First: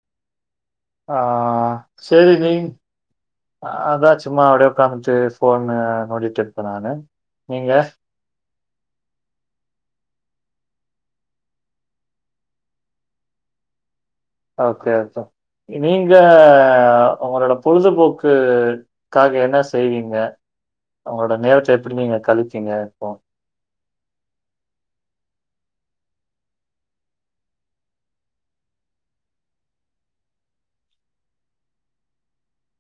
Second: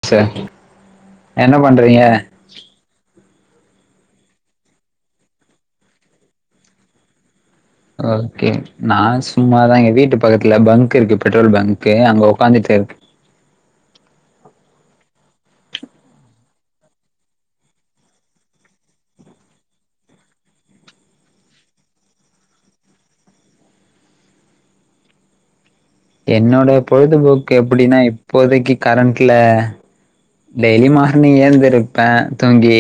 [unintelligible] அ என்ன பண்றீங்க செரி நீ ஆ தா சும்மா அப்டியே உக்காந்துட்டு போன்ன நோண்டிட்டு இருப்பேன் நானு நீங்க ஓகே நான் சும்மா தான் எங்க வீட்டு பக்கத்துல பங்க் இருக்கு பெட்ரோல் பங்க் அங்க உக்காந்துட்டு இருக்கே ஓகே ஓகே நீங்க உங்களோட பொழுதுபோக்கு க்காக என்ன செய்வீங்க அவங்களோட நேரத்தை எப்டி நீங்க கழித்தீங்க இப்போ என்னோட பொழுதுபோக்கு எப்டின்னா இப்போதைக்கு கரண்ட்ல டெய்லி மார்னிங் ஏந்து இருப்பேன் தூங்கி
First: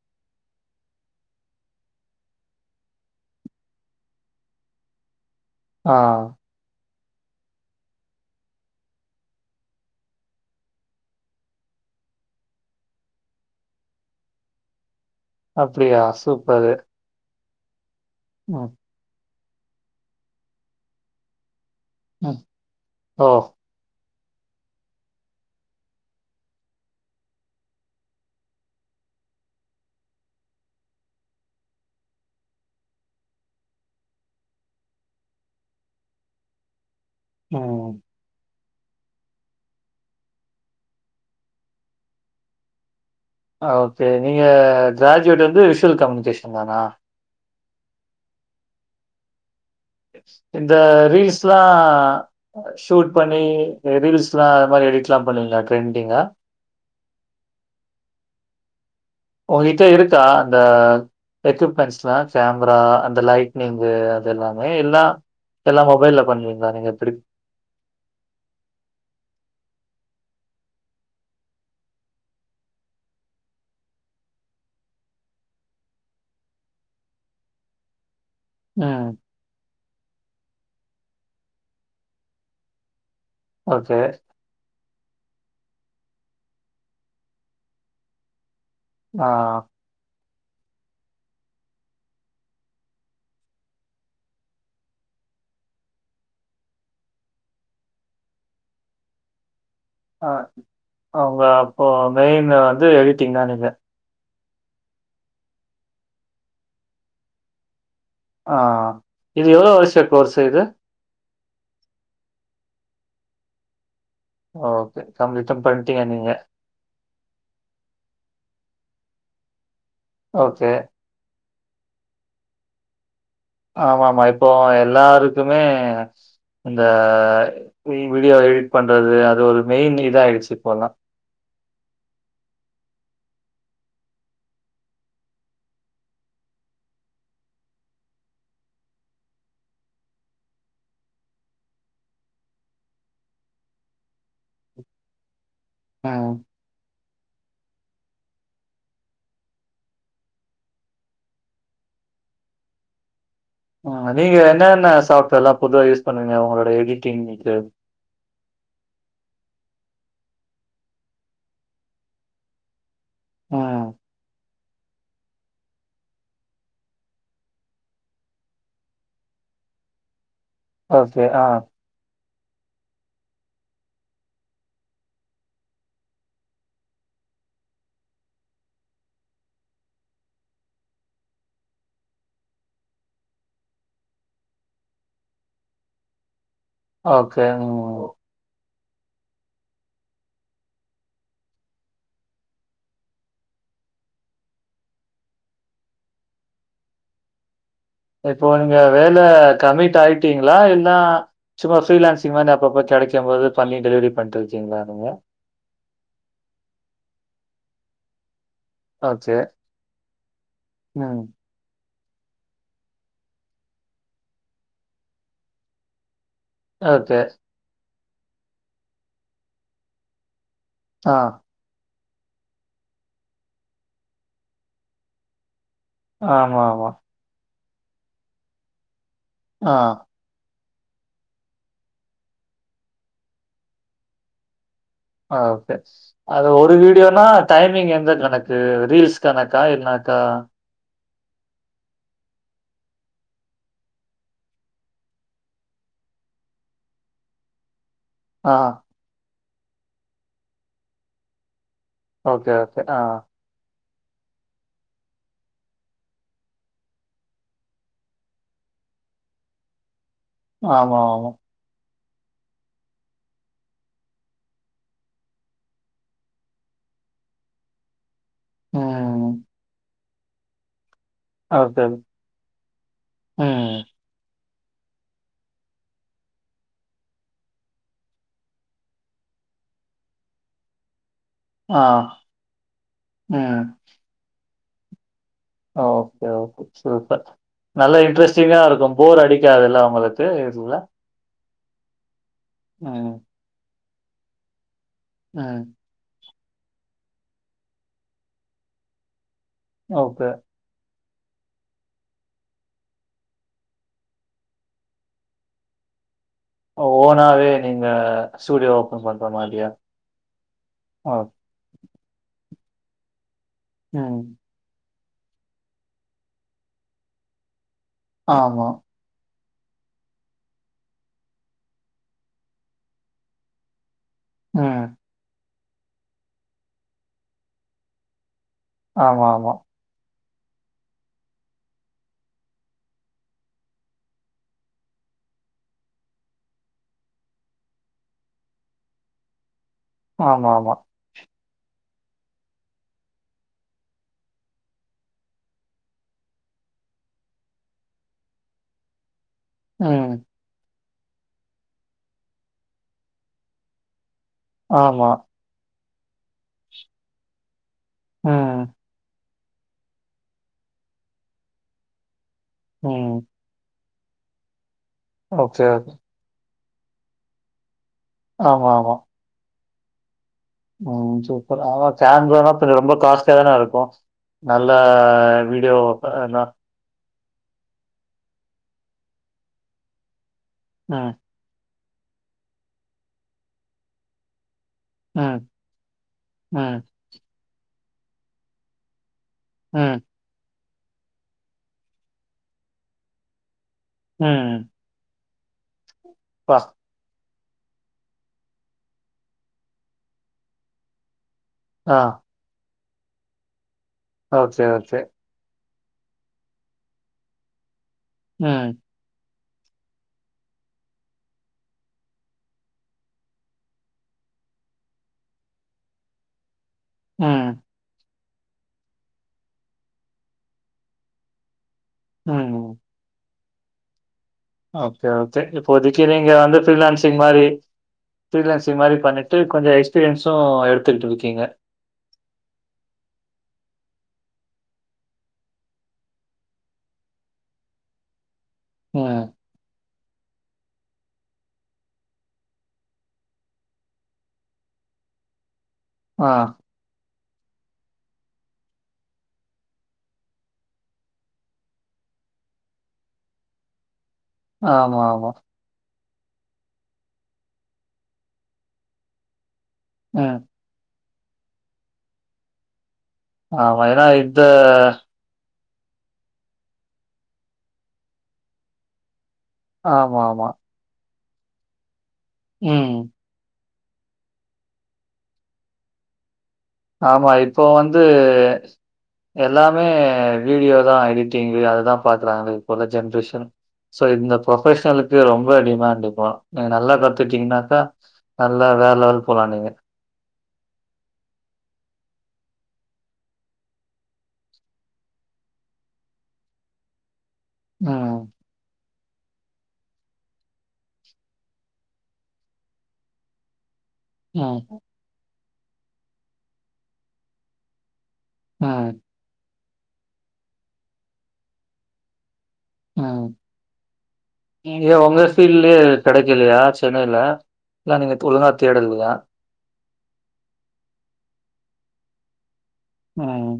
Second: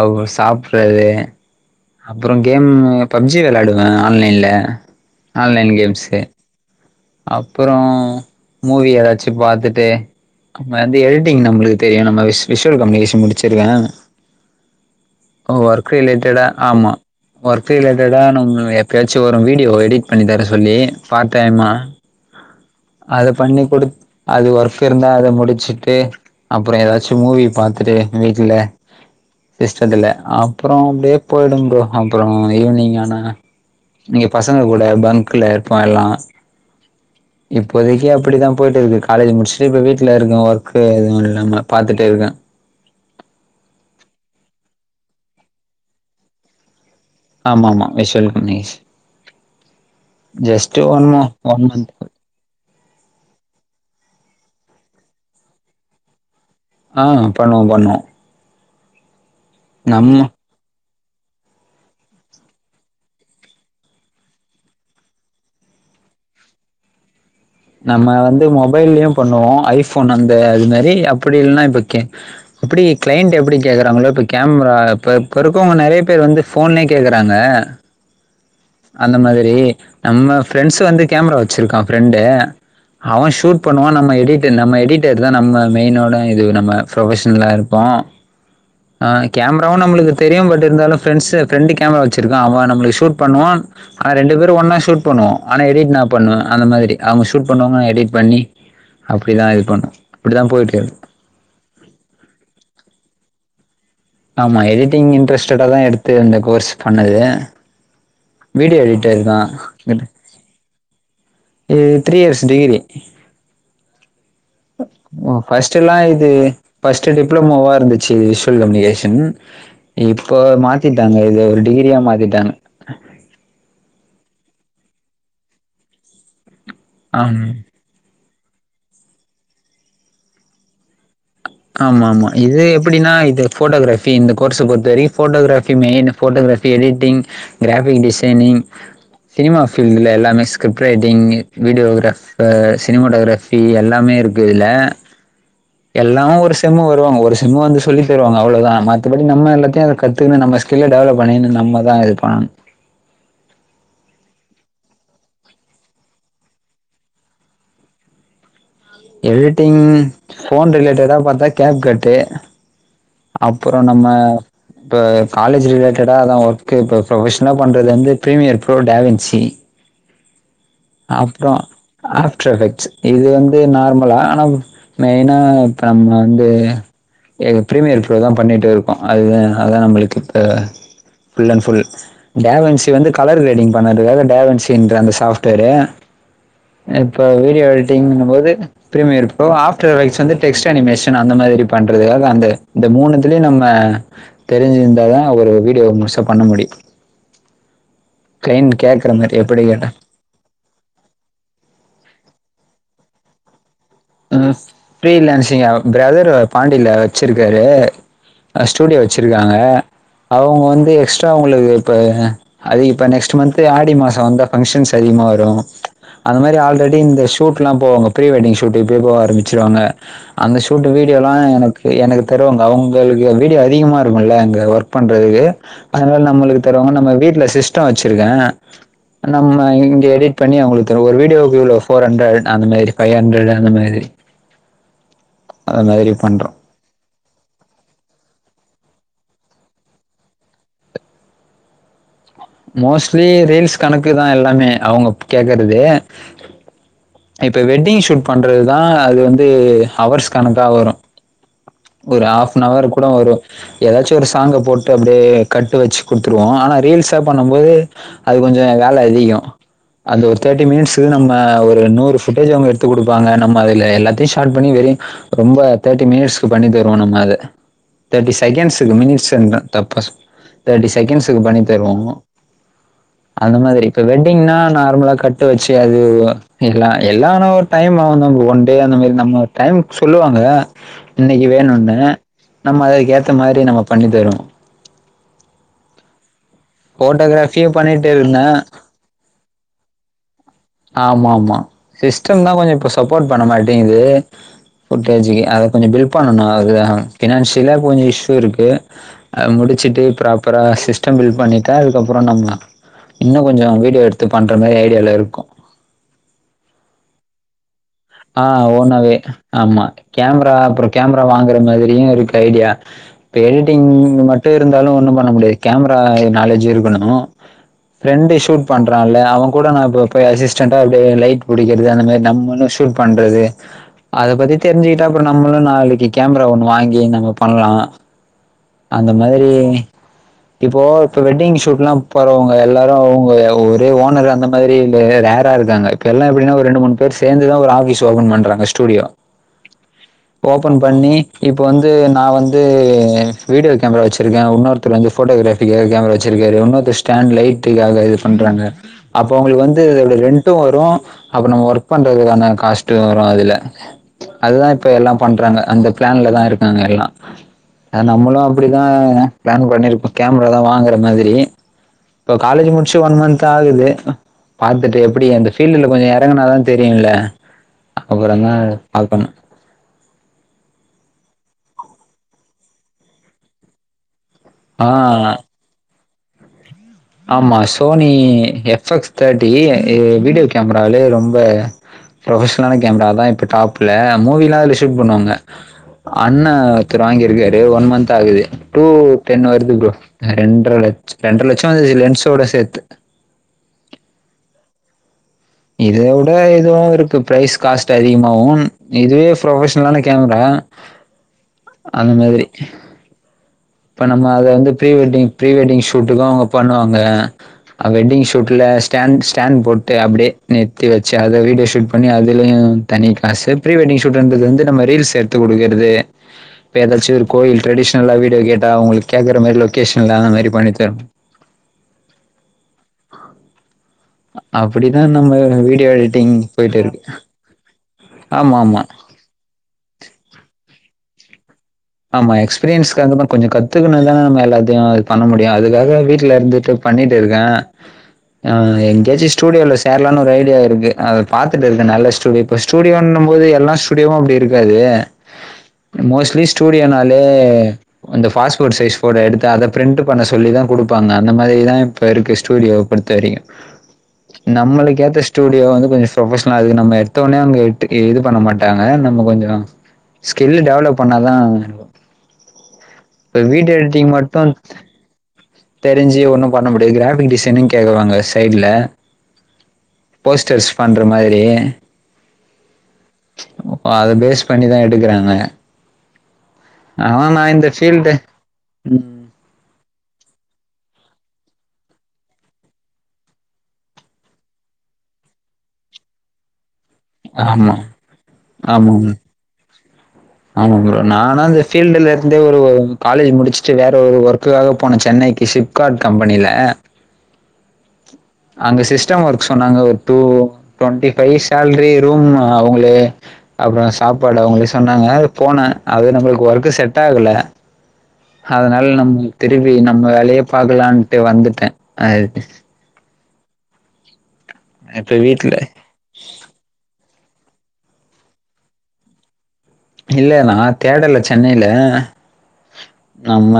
அவுங்க சாப்பறது அப்றம் கேம் பப்ஜி வெளையாடுவேன் ஆன்லைன்ல ஆன்லைன் ஆ கேம்ஸு அப்றம் மூவி ஏதாச்சும் பாத்துட்டு அது எடிட்டீங் நம்மளுக்கு தெரியும் நம்ம விஷுவல் கம்யூனிகேஷன் முடிச்சிருக்கேன் ஒர்க் அப்டியா ரிலேட்டடா சூப்பரு. ஆமா ஒர்க் ரிலேட்டடா ம் நம்ம எப் பேச்சு வரும் வீடியோ எடிட் பண்ணி தர சொல்லி பார்ட்டைம்மா ம். அத ஓ! பண்ணி குடுத் அது ஒர்க் இருந்தா அத முடிச்சுட்டு அப்புறோ எதாச்சு மூவி பாத்துட்டு வீட்டுல்ல எஸ்ட்றதுல்ல அப்புறோ அப்டியே போய்டும் ப்ரோ அப்புறோ ஈவுனிங் ஆனா இங்க பசங்க கூட பங்க்குல இருப்போ எல்லா ம். இப்போதைக்கு அப் பிடிதா போய்ட்டிருக்கு காலேஜ் முடிஸட்டு இப்ப வீட்ல இருக்க ஒர்க்கு எது இல்லாம பாத்துட்டே இருக்க ஓகே நீங்க கிராஜுவேட் வந்து விஷ்வல் கம்னிகேஷன்தானா ஆமா ஆமா விஷ்வல் கம்னிகேஷன் இந்த ஒன் ரீல்ஸ்லா ஒன் மந்த் ஷூட் பண்ணி இந்த ரீல்ஸ்லா அது மாரி எடிட்லா பண்ணுவீங்ளா ட்ரெண்டிங்கா ஆ பண்ணுவோ பண்ணுவோ ஒங்கிட்ட இருக்கா அந்த எக்யூப்மெண்ட்ஸ்லா கேம்ரா அந்த லைட்னிங்கு அது எல்லாமே எல்லா எல்லா மொபைல்ல பண்ணுவீங்ளா நீங்க திருப் நம்ம வந்து மொபைல்லியு பண்ணுவோ ஐஃபோன் அந்த அது மாரி அப்புடி இல்ன்னா இப்போ கேன் எப்புடி கிளைண்ட் எப்புடி கேக்குறாங்களோ இப்போ கேம்ரால இப்ப இப்போ இருக்கவ்ங்க நெறையபேர் வந்து ஃபோன்னே கேக்குறாங்க ம். அந்த மாதிரி நம்ம ஃபிரெண்ஸ் வந்து கேம்ரா வச்சிருக்கான் ஃபரெண்டு அவன் ஷூட் ஓகே. பண்ணுவான் நம்ம எடிட்டு நம்ம எடிட்டர்தா நம்ம மெய்னோட இது நம்ம புரொஃபஷ்னல்லா இருப்போ ஆ கேம்ராவு நம்மளுக்கு தெரியு பட் இருந்தாலு ஃபிரெண்ஸு ஃபிரெண்டு கேமரா வச்சிருக்கான் அவன் நம்ளுக்கு ஷூட் பண்ணுவான் ஆனா ரெண்டு பேரூ ஒன்னா ஷூட் பண்ணுவோ ஆனா எடிட் நா பண்ணுவ அந்த மாதிரி அவ்ங்க ஷூட் பண்ணுவாங்க நா எடிட் பண்ணி அப்டிதா இது பண்ணு அ அவ்ங்க அப்போ மெய்ன் வந்து எடிட்டிங்தா நீங்க ஆமா எடிட்டிங் இன்ட்ரெஸ்டடாதா எடுத்து இந்த கோர்ஸ் பண்ணது வீடியோ எடிட்டர்தா என்து ஒரு சைடு இது த்ரீயர்ஸ் டிகிரி ஓகே. ம் கம்ப்ளீட்டும் ஃபஸ்டெல்லா பண்ணிட்டீங்க நீங்க. இது பஸ்ட்டு டிப்ளமோவா இருந்துச்சு விஷ்வல் கம்னிகேஷன் இப்போ ஓகே. மாத்திட் டாங்க இத ஒரு டிகிரியா மாத்திட்டாங்க ஆமாம்மா இப்போ எல்லாருக்குமே இந்த ஆமா. ரீல் வீடியோ எடிட் பண்றது அது ஒரு மெய்ன் இதா ஆய்ச்சு இப்போலா ஆமாம்மா இது எப்டினா இது ஃபோட்டோகிராஃபி இந்த கோர்ஸ பொறுத்தவரைக்கு photography main photography editing graphic designing cinema ஃபீல்டுல எல்லாமே ஸ்கிரிப் ரைட்டிங்கு வீடியோகிராஃப் இப்ப சினிமோடோகிராஃபி எல்லாமே இருக்கு இதுல சார்லா ம். ஒரு செம்மு வருவாங்க ஒருஷ் செம்மு வந்து சொல்லிதருவாங்க அவ்ளோதா மத்தபடி நம்ம எல்லாத்யு அதுல கத்துகுன்னு நம்ம ஸ்கில்ல டெவலப் பண்ணின்னு நம்மதா இது பண்ணணு அதே இதுல என்னென்ன சாஃப்ட்வேர்லா பொதுவா யூஸ் பண்ணிவீங்க உங்குளோட எடிட்டிங்க்கு எடிட்டிங் ஃபோன் ரிலேட்டடா பாத்தா கேப்கட்டு அப்புறோ ம். நம்ம இப்ப காலேஜ் ரிலேட்டடா அதா ஒர்க்கு இப்ப புரொபஷ்னா பண்றது வந்து ப்ரீமியர் ப்ரோ டாவென்சி [inaudible] ஓகே. ஆ. அப்றோ ஆஃப்டர் ஹெச்சு இது வந்து நார்மலா ஆனா உ மெய்னா இப்ப நம் வந்து எது ப்ரீமியர் ப்ரோ தா பண்ணிட்டு இருக்கோ அதுத அதா நம்மளுக் இப்ப ஃபுல் அண் ஃபுல் டாவன்சி வந்து கலர் கிரேடிங் பண்ணறதுக்காக டாவன்சின்ற அந்த சாஃப்ட்வேரு இப்ப ஓகே. வீடியோ ம். எடிட்டிங்னும் போது பிரீமியர் ப்ரோ ஆஃப்டர்வைஸ் வந்து டெக்ஸ்ட் அனிமேஷன் அந்த மாறி பண்றதுக்காக அந்த இந்த மூணுத்துலயு நம்ம தெருஞ்சுருந்தாதா ஒரு வீடியோவ முழுசா பண்ண முடியு இப்போ நீங்க கேட்குற வேல மாதிரி எப்படி கேட்டால் கமிட் ஆய்ட் டீங்ளா இல்னா சும்மா ஃப்ரீலான்சிங் மாறி அப்ப‌ அப்ப கெடைக்கும் போது பண்ணி டெலிவரி பண்ணிட்டு ம் இருக்கீங்களா நீங்க? ஃப்ரீலேன்சிங்க‌ பிரதர் பாண்டில வெச்சுருக்காரு அ ஸ்டூடியோ ஓகே. வெச்சுருக்காங்க அவங்க வந்து ம். எஸ்ட்ரா அவங்ளுக்கு இப்ப அது இப்ப நெக்ஸ்ட் மந்த்து ஆடி மாசோ வந்தா ஃபங்க்ஷன்ஸ் அதிகமா வரு அந்த மாரி ஆல்ரெடி ஓகே. இந்த ஷுட்லா போவாங்க ப்ரீ வெட்டிங்ஷுட் இப்பயே போக ஆரம்பிச்சுருவாங்க அந்த ஷூட்டு ஆ. வீடியோலா எனக் கு எனக்கு தருவாங்க அவங்களுக்கு வீடியோ அதிகமா இருக்குல்ல அங்க ஒர்க் பண்றதுக்கு அதுனால நம்மளுக்கு ஆமாமா. தருவாங்க நம்ம வீட்ல சிஸ்டோ வெச்சுருக்கே நம்ம ஆ. இங்க எடிட் பண்ணி அவங்களுக்கு தருவ ஒரு வீடியோகு இவ்ளோ ஃபோர் ஹன்ரட் அந்த மாரி ஃபைஹன்ரட் அந்த மாதிரி ஆ ஓகே அது மாதிரி அது பண்றோம் ஒரு வீடியோனா டைமிங் எந்து கனக்கு ரீல்ஸ்கனக்கா இல்னாக்கா மோஸ்ட்லி ரீல்ஸ் கணக்குதா எல்லாமே அவங்க கேக்குறது இப்ப வெட்டிங் ஷூட் ஆ. பண்றதுதா அது வந்து ஹவர்ஸ் கணக்கா வரு ஒரு ஓகே, ஓகே. ஹாஃப்னவர் ஆ. கூட வரு ஏதாச்சு ஒரு சாங்க போட்டு அப்டியே கட்டு வெச்சு குடுத்துருவோ ஆனா ரீல்ஸா பண்ணம்போது அது கொஞ்ச வேல அதிகோ அந்த ஒரு தெர்ட்டி மினிட்ஸு நம்ம ஆமாமா. ஒரு நூறு ஃபுட்டேஜ் அவங்க எடுத்து குடுப்பாங்க நம்ம அதுல எல்லாத்தையு ஷாட் பண்ணி வெரி ரொம்ப தெர்டி மினிட்ஸ் கு பண்ணி தருவோ நம்ம அது தெர்ட்டி செகண்ட்ஸுக்கு ம். மினிட்ஸுன்ட தப்பா ச் தெர்ட்டி செகண்ட்ஸ் க்கு பண்ணி ஓகே. தருவோங்கோ அந்த ம். மாதிரி இப்ப வெட்டிங்னா நார்மலா கட்டு வெச்சு அதுவு எல்லா எல்லா ஆனா ஒரு டைம் ஆகுதா ஒன் டே அந்த மாரி நம்ம டைம் சொல்லுவாங்க இன்னைக்கி வேணுன்னு ஆ. நம்ம அத்க்ஷுக்கு ஏத்த மாரி ம். நம்ம பண்ணி தருவோ ஓகே ஓகே சூப்பர் ஃபோட்டோகிராஃபியும் நல்லா பண்ணிட்டு இருந்தேன். இன்ட்ரெஸ்டிங்கா இருக்கு போர் அடிக்காதுல உங்களுக்கு இதுல ஆமா ஆமா சிஸ்டம்தா கொஞ்சோ இப்ப ம், சப்போர்ட் பண்ண மாட்டேங்குது ஃபுட்டேஜுகு அத ம். கொஞ்சோ பில்ட் பண்ணனு அது ஃபினான்சியலா கொஞ்சோ இஷ்யூ இருக்கு அது முடி சிட்டு ஓகே. பிராப்பரா சிஸ் டம் பில்ட் ‌பண்ணிட்டா அதுக்கப்றோ நம்ம இன்னு கொஞ்சோ வீடியோ எடுத்து பண்ற மாரி ஐடியால இருக்கோ ஓனாவே நீங்க ஆ ஸ்டூடியோ ஓப்பன் ஓனாவே பண்ற மாதிரியா? ஆமா கேமரா அப்பறோ ஓ! கேமரா வாங்குற மாதிரியு இருக் ஐடியா இப்ப எடிட்டிங் ம். ம ட்டு இருந்தாலு ஒன்னு பண்ண முடியாது கேமரா ஆ நாலேஜு இது பண்ணணு ஃப்ரெண்டு சூட் ஆமா. பண் றால்ல அவ கூட நா இப்ப போய் அசிஸ்டன்டா வந்து லைக்புடிக்கிறது அந்த மாரி நம்மளு ஷு ட் பண்றது அத பத்தி ம். தெருஞ்சுகிட்டா அப்புறோ நம்மளு நாளைக்கி கேமரா ஒன்னு வாங்கி நம்ம பண்லா அந்த மாதிரி ஆமாமா. [inaudible] இப்போ இப்ப வெட்டிங் ஷூட்லா போறவங்க எல்லாரு அவங்க ஒ ஒரே ஓனரு அந்த மாதிரி இல்லயே ரேரா இருக்காங்க கெல்லா எப்பினா ஒரு ரெண்டு மூனு பேரு சேந் துதா ஒரு ஆஃபிஸ் ஓபன் பண்றாங்க ஸ்டூடியோ ஆமாமா. ஓபன் பண்ணி இப்போ வந்து நா வந்து வீடியோ கேமரா வெச்சுருக்கே இன்னொருத்தரு வந்து ஃபோட்டோகிராஃப் காக கேமரா வெச்சுருக்காரு இன்னொருதரு ஸ்டேண்டு லைட்டுக்காக இது பண்றாங்க அப்போ ஒங்குளுக்கு வந்து ம். ரென்ட்டு வரு அப்ப நம்ம ஒர்க் பண் அதுக்கான காஸ்ட்டு வரு அதுல அதுதா இப்ப ஆமா. எல்லா பண்றாங்க அந்த பிளான்ல தா இருக்காங்க எல்லா அ நம்மளு ம், அப்டிதாங்க ங்க பிளான் பண்ணிருக்கோ கேமரா தா வாங்குற மாதிரி இப்போ காலேஜ் முடிச்சு ம். ஒன் மந்த் தா ஆகுது பாத்துட்டு எப்டி அந்த ஓகே, ஃபீல்டுல ஓகே. கொஞ்சோ எறங்குனாதா தெரியு இல்ல அப்பறந்தா ஆமாமா. கால் பண்ணே ம் சூப்பர் ஆனா கேமரான்னா பின்ன ரொம்ப காஸ்ட்லியா தானே இருக்கு நல்ல ஆ வீடியோ ப ண்ணா ஆமா சோனி எஃப் எக்ஸ் தேட்டி இ வீடியோ கேமராலே ம், ரொம்ப ப்ரொஃபஷ்லான கேமரா அதா இப்ப டாப்ல மூவிலா அதுல டிம் பண்ணுவாங்க ம், அண்ண ம், ஒருத்தரு வாங்கிருக்காரு ஒன் மந்த் ஆகுது டூ டென்னு வருது ப்ரோ ம், ரெண்ட்ர லச் ரெண்ட்ர லட்சோ வருது லென்ஸ்சோட சேத்து ம் இத வுட அப்பா! இதுவு இருக்கு ப்ரைஸ் காஸ்ட் அதிகமாவு இதுவே ப்ரொஃபஷ்லான கேமரா ஆ. அந்த மாதிரி இப்ப நம்ம அத ஓகே, வந்து pre okay. Wedding pre wedding ஷூட்டுக்கு அவங்க பண்ணுவாங்க அ வெட்டிங் ஷூட்டுல ம், ஸ்டேண் ஸ்டேண்ட் போட்டு அப்டே நிறுத்தி வச்சே அத வீடியோ ஷூட் பண்ணி அதுலியு தனி காசு ப்ரீ வெட்டிங் ஷூட்டுன்றது வந்து நம்ம ரீல்ஸ் எடுத்து குடுக்கறது இப்ப எதாச்சு ஒரு ம், கோயில் ட்ரெடிஷ்னல்லா வீடியோ கேட்டா அவுங்களுக்கு கேக்கற மாரி லொக்கேஷன்லா அந்த மாரி பண்ணித்தர அ அப்டிதா ஓகே நம்ம ஓகே வீடியோ இப்போதைக்கு நீங்க எடிட்டிங் வந்து போயிட்டு இருக்கு ஃப்ரீலேன்சிங் மாரி ஆமா ஆமா ஃப்ரீலான்சிங் மாரி பண்ணிட்டு கொஞ்சோ எக்ஸ்பீரியன்ஸ்சு எடுத்துட்ருக்கீங்க ஆமா எக்ஸ்பீரியன்ஸ்க்காகதா கொஞ்சோ கத்துகுணுந்தானே நம்ம எல்லாத்தையு பண்ண முடியு அதுக்காக வீட்ல இருந்துட்டு பண்ணிட்டு இருக்கே அ ம். எங்கயாச்சு ஸ்டூடியோல சேர்லான்னு ஒரு ஐடியா இருக்கு அது பாத்துட்டு இருக்கே நல்ல ஸ்டூடியோ இப்ப ஸ்டூடியோன்னும் போது எல்லா ஸ்டூடியோவு அப்டி இருக்காது ஆ. மோஸ்ட்லி ஸ்டூடியோனாலே அந்த பாஸ்போர்ட் சைஸ் ஃபோட்டோ எடுத்து அத பிரிண்ட்டு பண்ண சொல்லி தா குடுப்பாங்க அந்த மாரி தா இப்ப இருக்க ஸ்டூடியோவ பொறுத்த வரைக்கு ஆமா, நம்மளுக்கேத்த ஆமா. ஸ்டூடியோ வந்து கொஞ்சோ ப்ரோஃபஷ்னலா அதுக் நம்ம எடுத்த ஒன்னே அங்க எட்டு இது பண்ண மாட்டாங்க நம்ம கொஞ்சோ ம். ஸ்கில்லு டெவலப் தா இப்ப வீடியோ ஆமா. ஏன்னா எடிட்டிங் மட்டு இந்த தெரிஞ்சி ஒன்னு பண்ண முடியா கிராஃபிக் டிசைனிங் கேக்குவாங்க சைட்ல ஆமா, ஆமா. போஸ்டர்ஸ் பண்ற மாதிரி ம் ஓ அத பேஸ் பண்ணிதா எடுக்குறாங்க ஆனா ஆமா நா இப்போ இந்த வந்து ஃபீல்டு ம் எல்லாமே வீடியோதா எடிட்டிங்கு அதுதா பாக்குறாங்க இப்ப உள்ள ஜென்ரேஷன் சோ இந்த ப்ரொஃபஷ்னலுக்கு ரொம்ப டிமாண்ட் இப்போ நீங்க நல்லா கத் ஆமா த்துட்டீங்கனாக்கா நல்லா வேற ஆமா லெவல் போலா நீங்க ஆமா ப்ரோ நானா இந்த ஃபீல்டுல இருந்தே ஒரு ஒரு காலேஜ் முடிச்சுட்டு வேற ஒரு ஒர்க்குக்காக போனே சென்னைக்கு ஷிப் க்காட் கம்பனில ம் அங்க சிஸ்டம் ஒர்க் சொன்னாங்க ஒரு two twenty five salary room அவ்ங்களே அப்றோ சாப்பாடு ம், அவ்ங்களே சொன்னாங்க போனே அது நம்மளுக்கு ஒர்க்கு செட் ஆகல ம். அதனால நம் திருப்பி நம்ப வேலையே பாக்கலான்ட்டு வந்துட்டே அது அம் நீங்க ஏ இப்ப ஒங்க வீட்ல ஃபீல்ட்லே கெடைக்கலையா சென்னைல இல்ல நீங்கத் ஒழுங்கா தேடலையா இல்ல நா தேடல சென்னைல ம், நம்ம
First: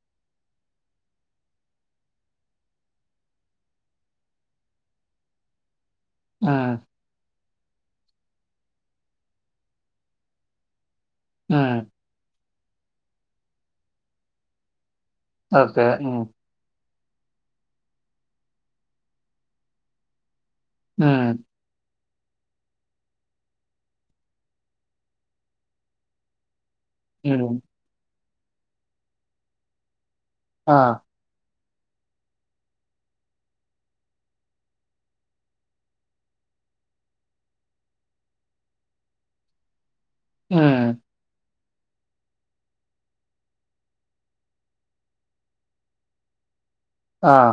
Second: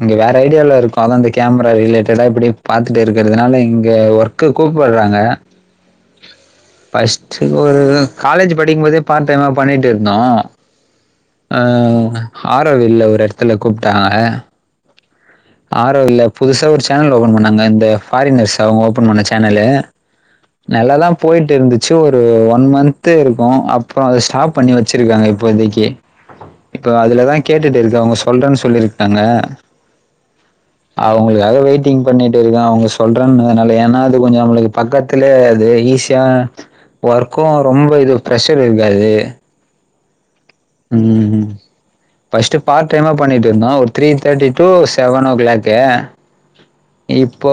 இங்க வேற ஐடியால இருக்கோ அதா அந்த கேமரா ரிலேட்டடா இப்டி பாத்துட்டே இருக்கறதுனால இங்க ஒர்க் க்கு கூப்பட்றாங்க அ ஃபஸ்ட்டு ஒரு ம் காலேஜு படிக்கும்போதே பார்ட் டைமா பண்ணிட்டு இருந்தோ அ ம். ஆரோவில்ல ஒரு எடத்துல கூப்ட்டாங்க ஓகே. ம், ஆரோவில்ல புதுசா ஒரு சேனல் ஓப்பன் பண்ணாங்க இந்த ஃபாரினர்ஸ் அவ்ங்க ஓப்பன் பண்ண சேனலு நல்லா தா ம், போயிட்டு இருந்துச் சோ ஒரு ஒன் மந்த் இருக்கு அப்றோ அத ஸ்டாப் பண்ணி வெச்சிருக்காங்க இப்போதைக்கு இப்ப அதுலதா ம். கேட்டுட்டு இருக்கே அவ்ங்க சொல்றன் சொல்லிருக்காங்க ஆ அவ்ங்களுக்காக வெயிட்டிங் பண்ணிட்டு இருக்கே அவ்ங்க சொல்றன்னதனால ஏனா அது கொஞ்ச நம்மளுக்கு பக்கத் த்துல அது ஈஸியா ஒர்க்கு ரொம்ப இது பிரஷர் இருக்காது ம் ம் ஃபஸ்ட்டு பார்ட் டைமா பண்ணிட்டு இருந்தோ ஒரு three thirty to seven O clock [inaudible] இப்போ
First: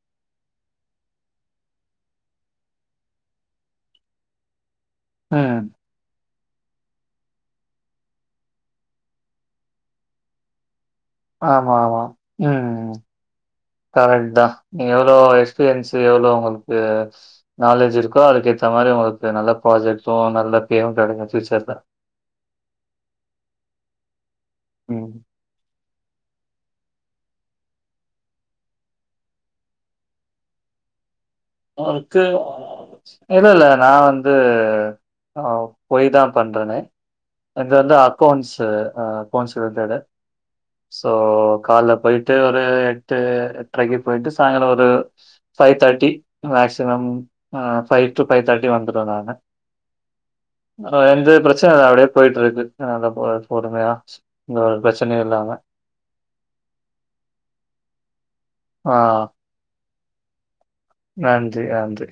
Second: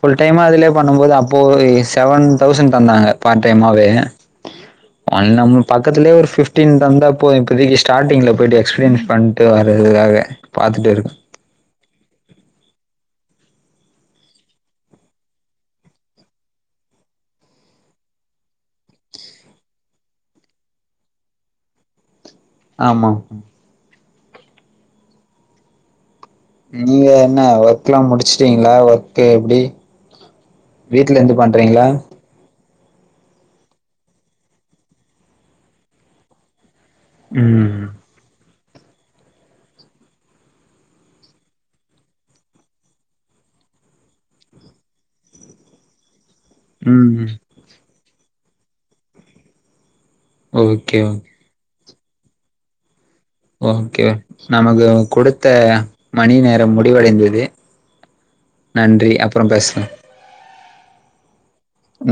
ஃபுல் டைமா அதுலயே பண்ணும்போது அப்போ எ செவன் தௌசண்ட் தந்தாங்க பார்ட் டைமாவே [inaudible] அது நம்ம பக்கத்துலே ஒரு ஃபிஃப்டின் தந்தப்போ இப்போதைக்கு ஸ்டார்டிங்ல போயிட்டு எக்ஸ்பீரியன்ஸ் பண்ட்டு வர்றதுக்காக பாத்துட்டு இருக்கோ ஆமா ஆமா ம் ம் கரெக்ட் தா எவ்ளோ எக்ஸ்பீரியன்ஸு எவ்ளோ உங்களுக்கு நாலேஜ் இருக்கோ அதுக்கு ஏத்த மாரி உங்களுக்கு நல்ல ப்ராஜெக்ட்ஸு நல்ல பேரு கெடைக்கு ஃபியூச்சர்ல ஆமா ம் இங்க என்ன ஒர்க்லா முடிச்சுட்டீங்ளா ஒர்க் எப்டி வீட்லருந்து பண் அ இது இல்ல இல்ல நா வந்து அ போய் தா பண்றனே இது ம் வந்து அக்கௌண்ட்ஸு ஆ அக்கௌன்ஸ் ரிலேட்டடு சோ கால்ல போயிட்டு ஒரு எட்டு எட்ரைக்கு போயிட்டு சாய்ங்கால ஒரு ஃபைவ் தேர்ட்டி மேக்சிமம் ம் ஃபைவ் டூ ஃபைவ் தேர்ட்டி வந்துருவ நானு அ ஓகே எந்த ஓகே பிரச்சனையு இல்ல அப்டியே போயிட்ருக்கு நல்லா போகுது ஓகே நமக்கு குடுத்த மணி நேரம் முடிவடைந்தது ஆ நன்றி அப்பற பேசலா நன்றி நன்றி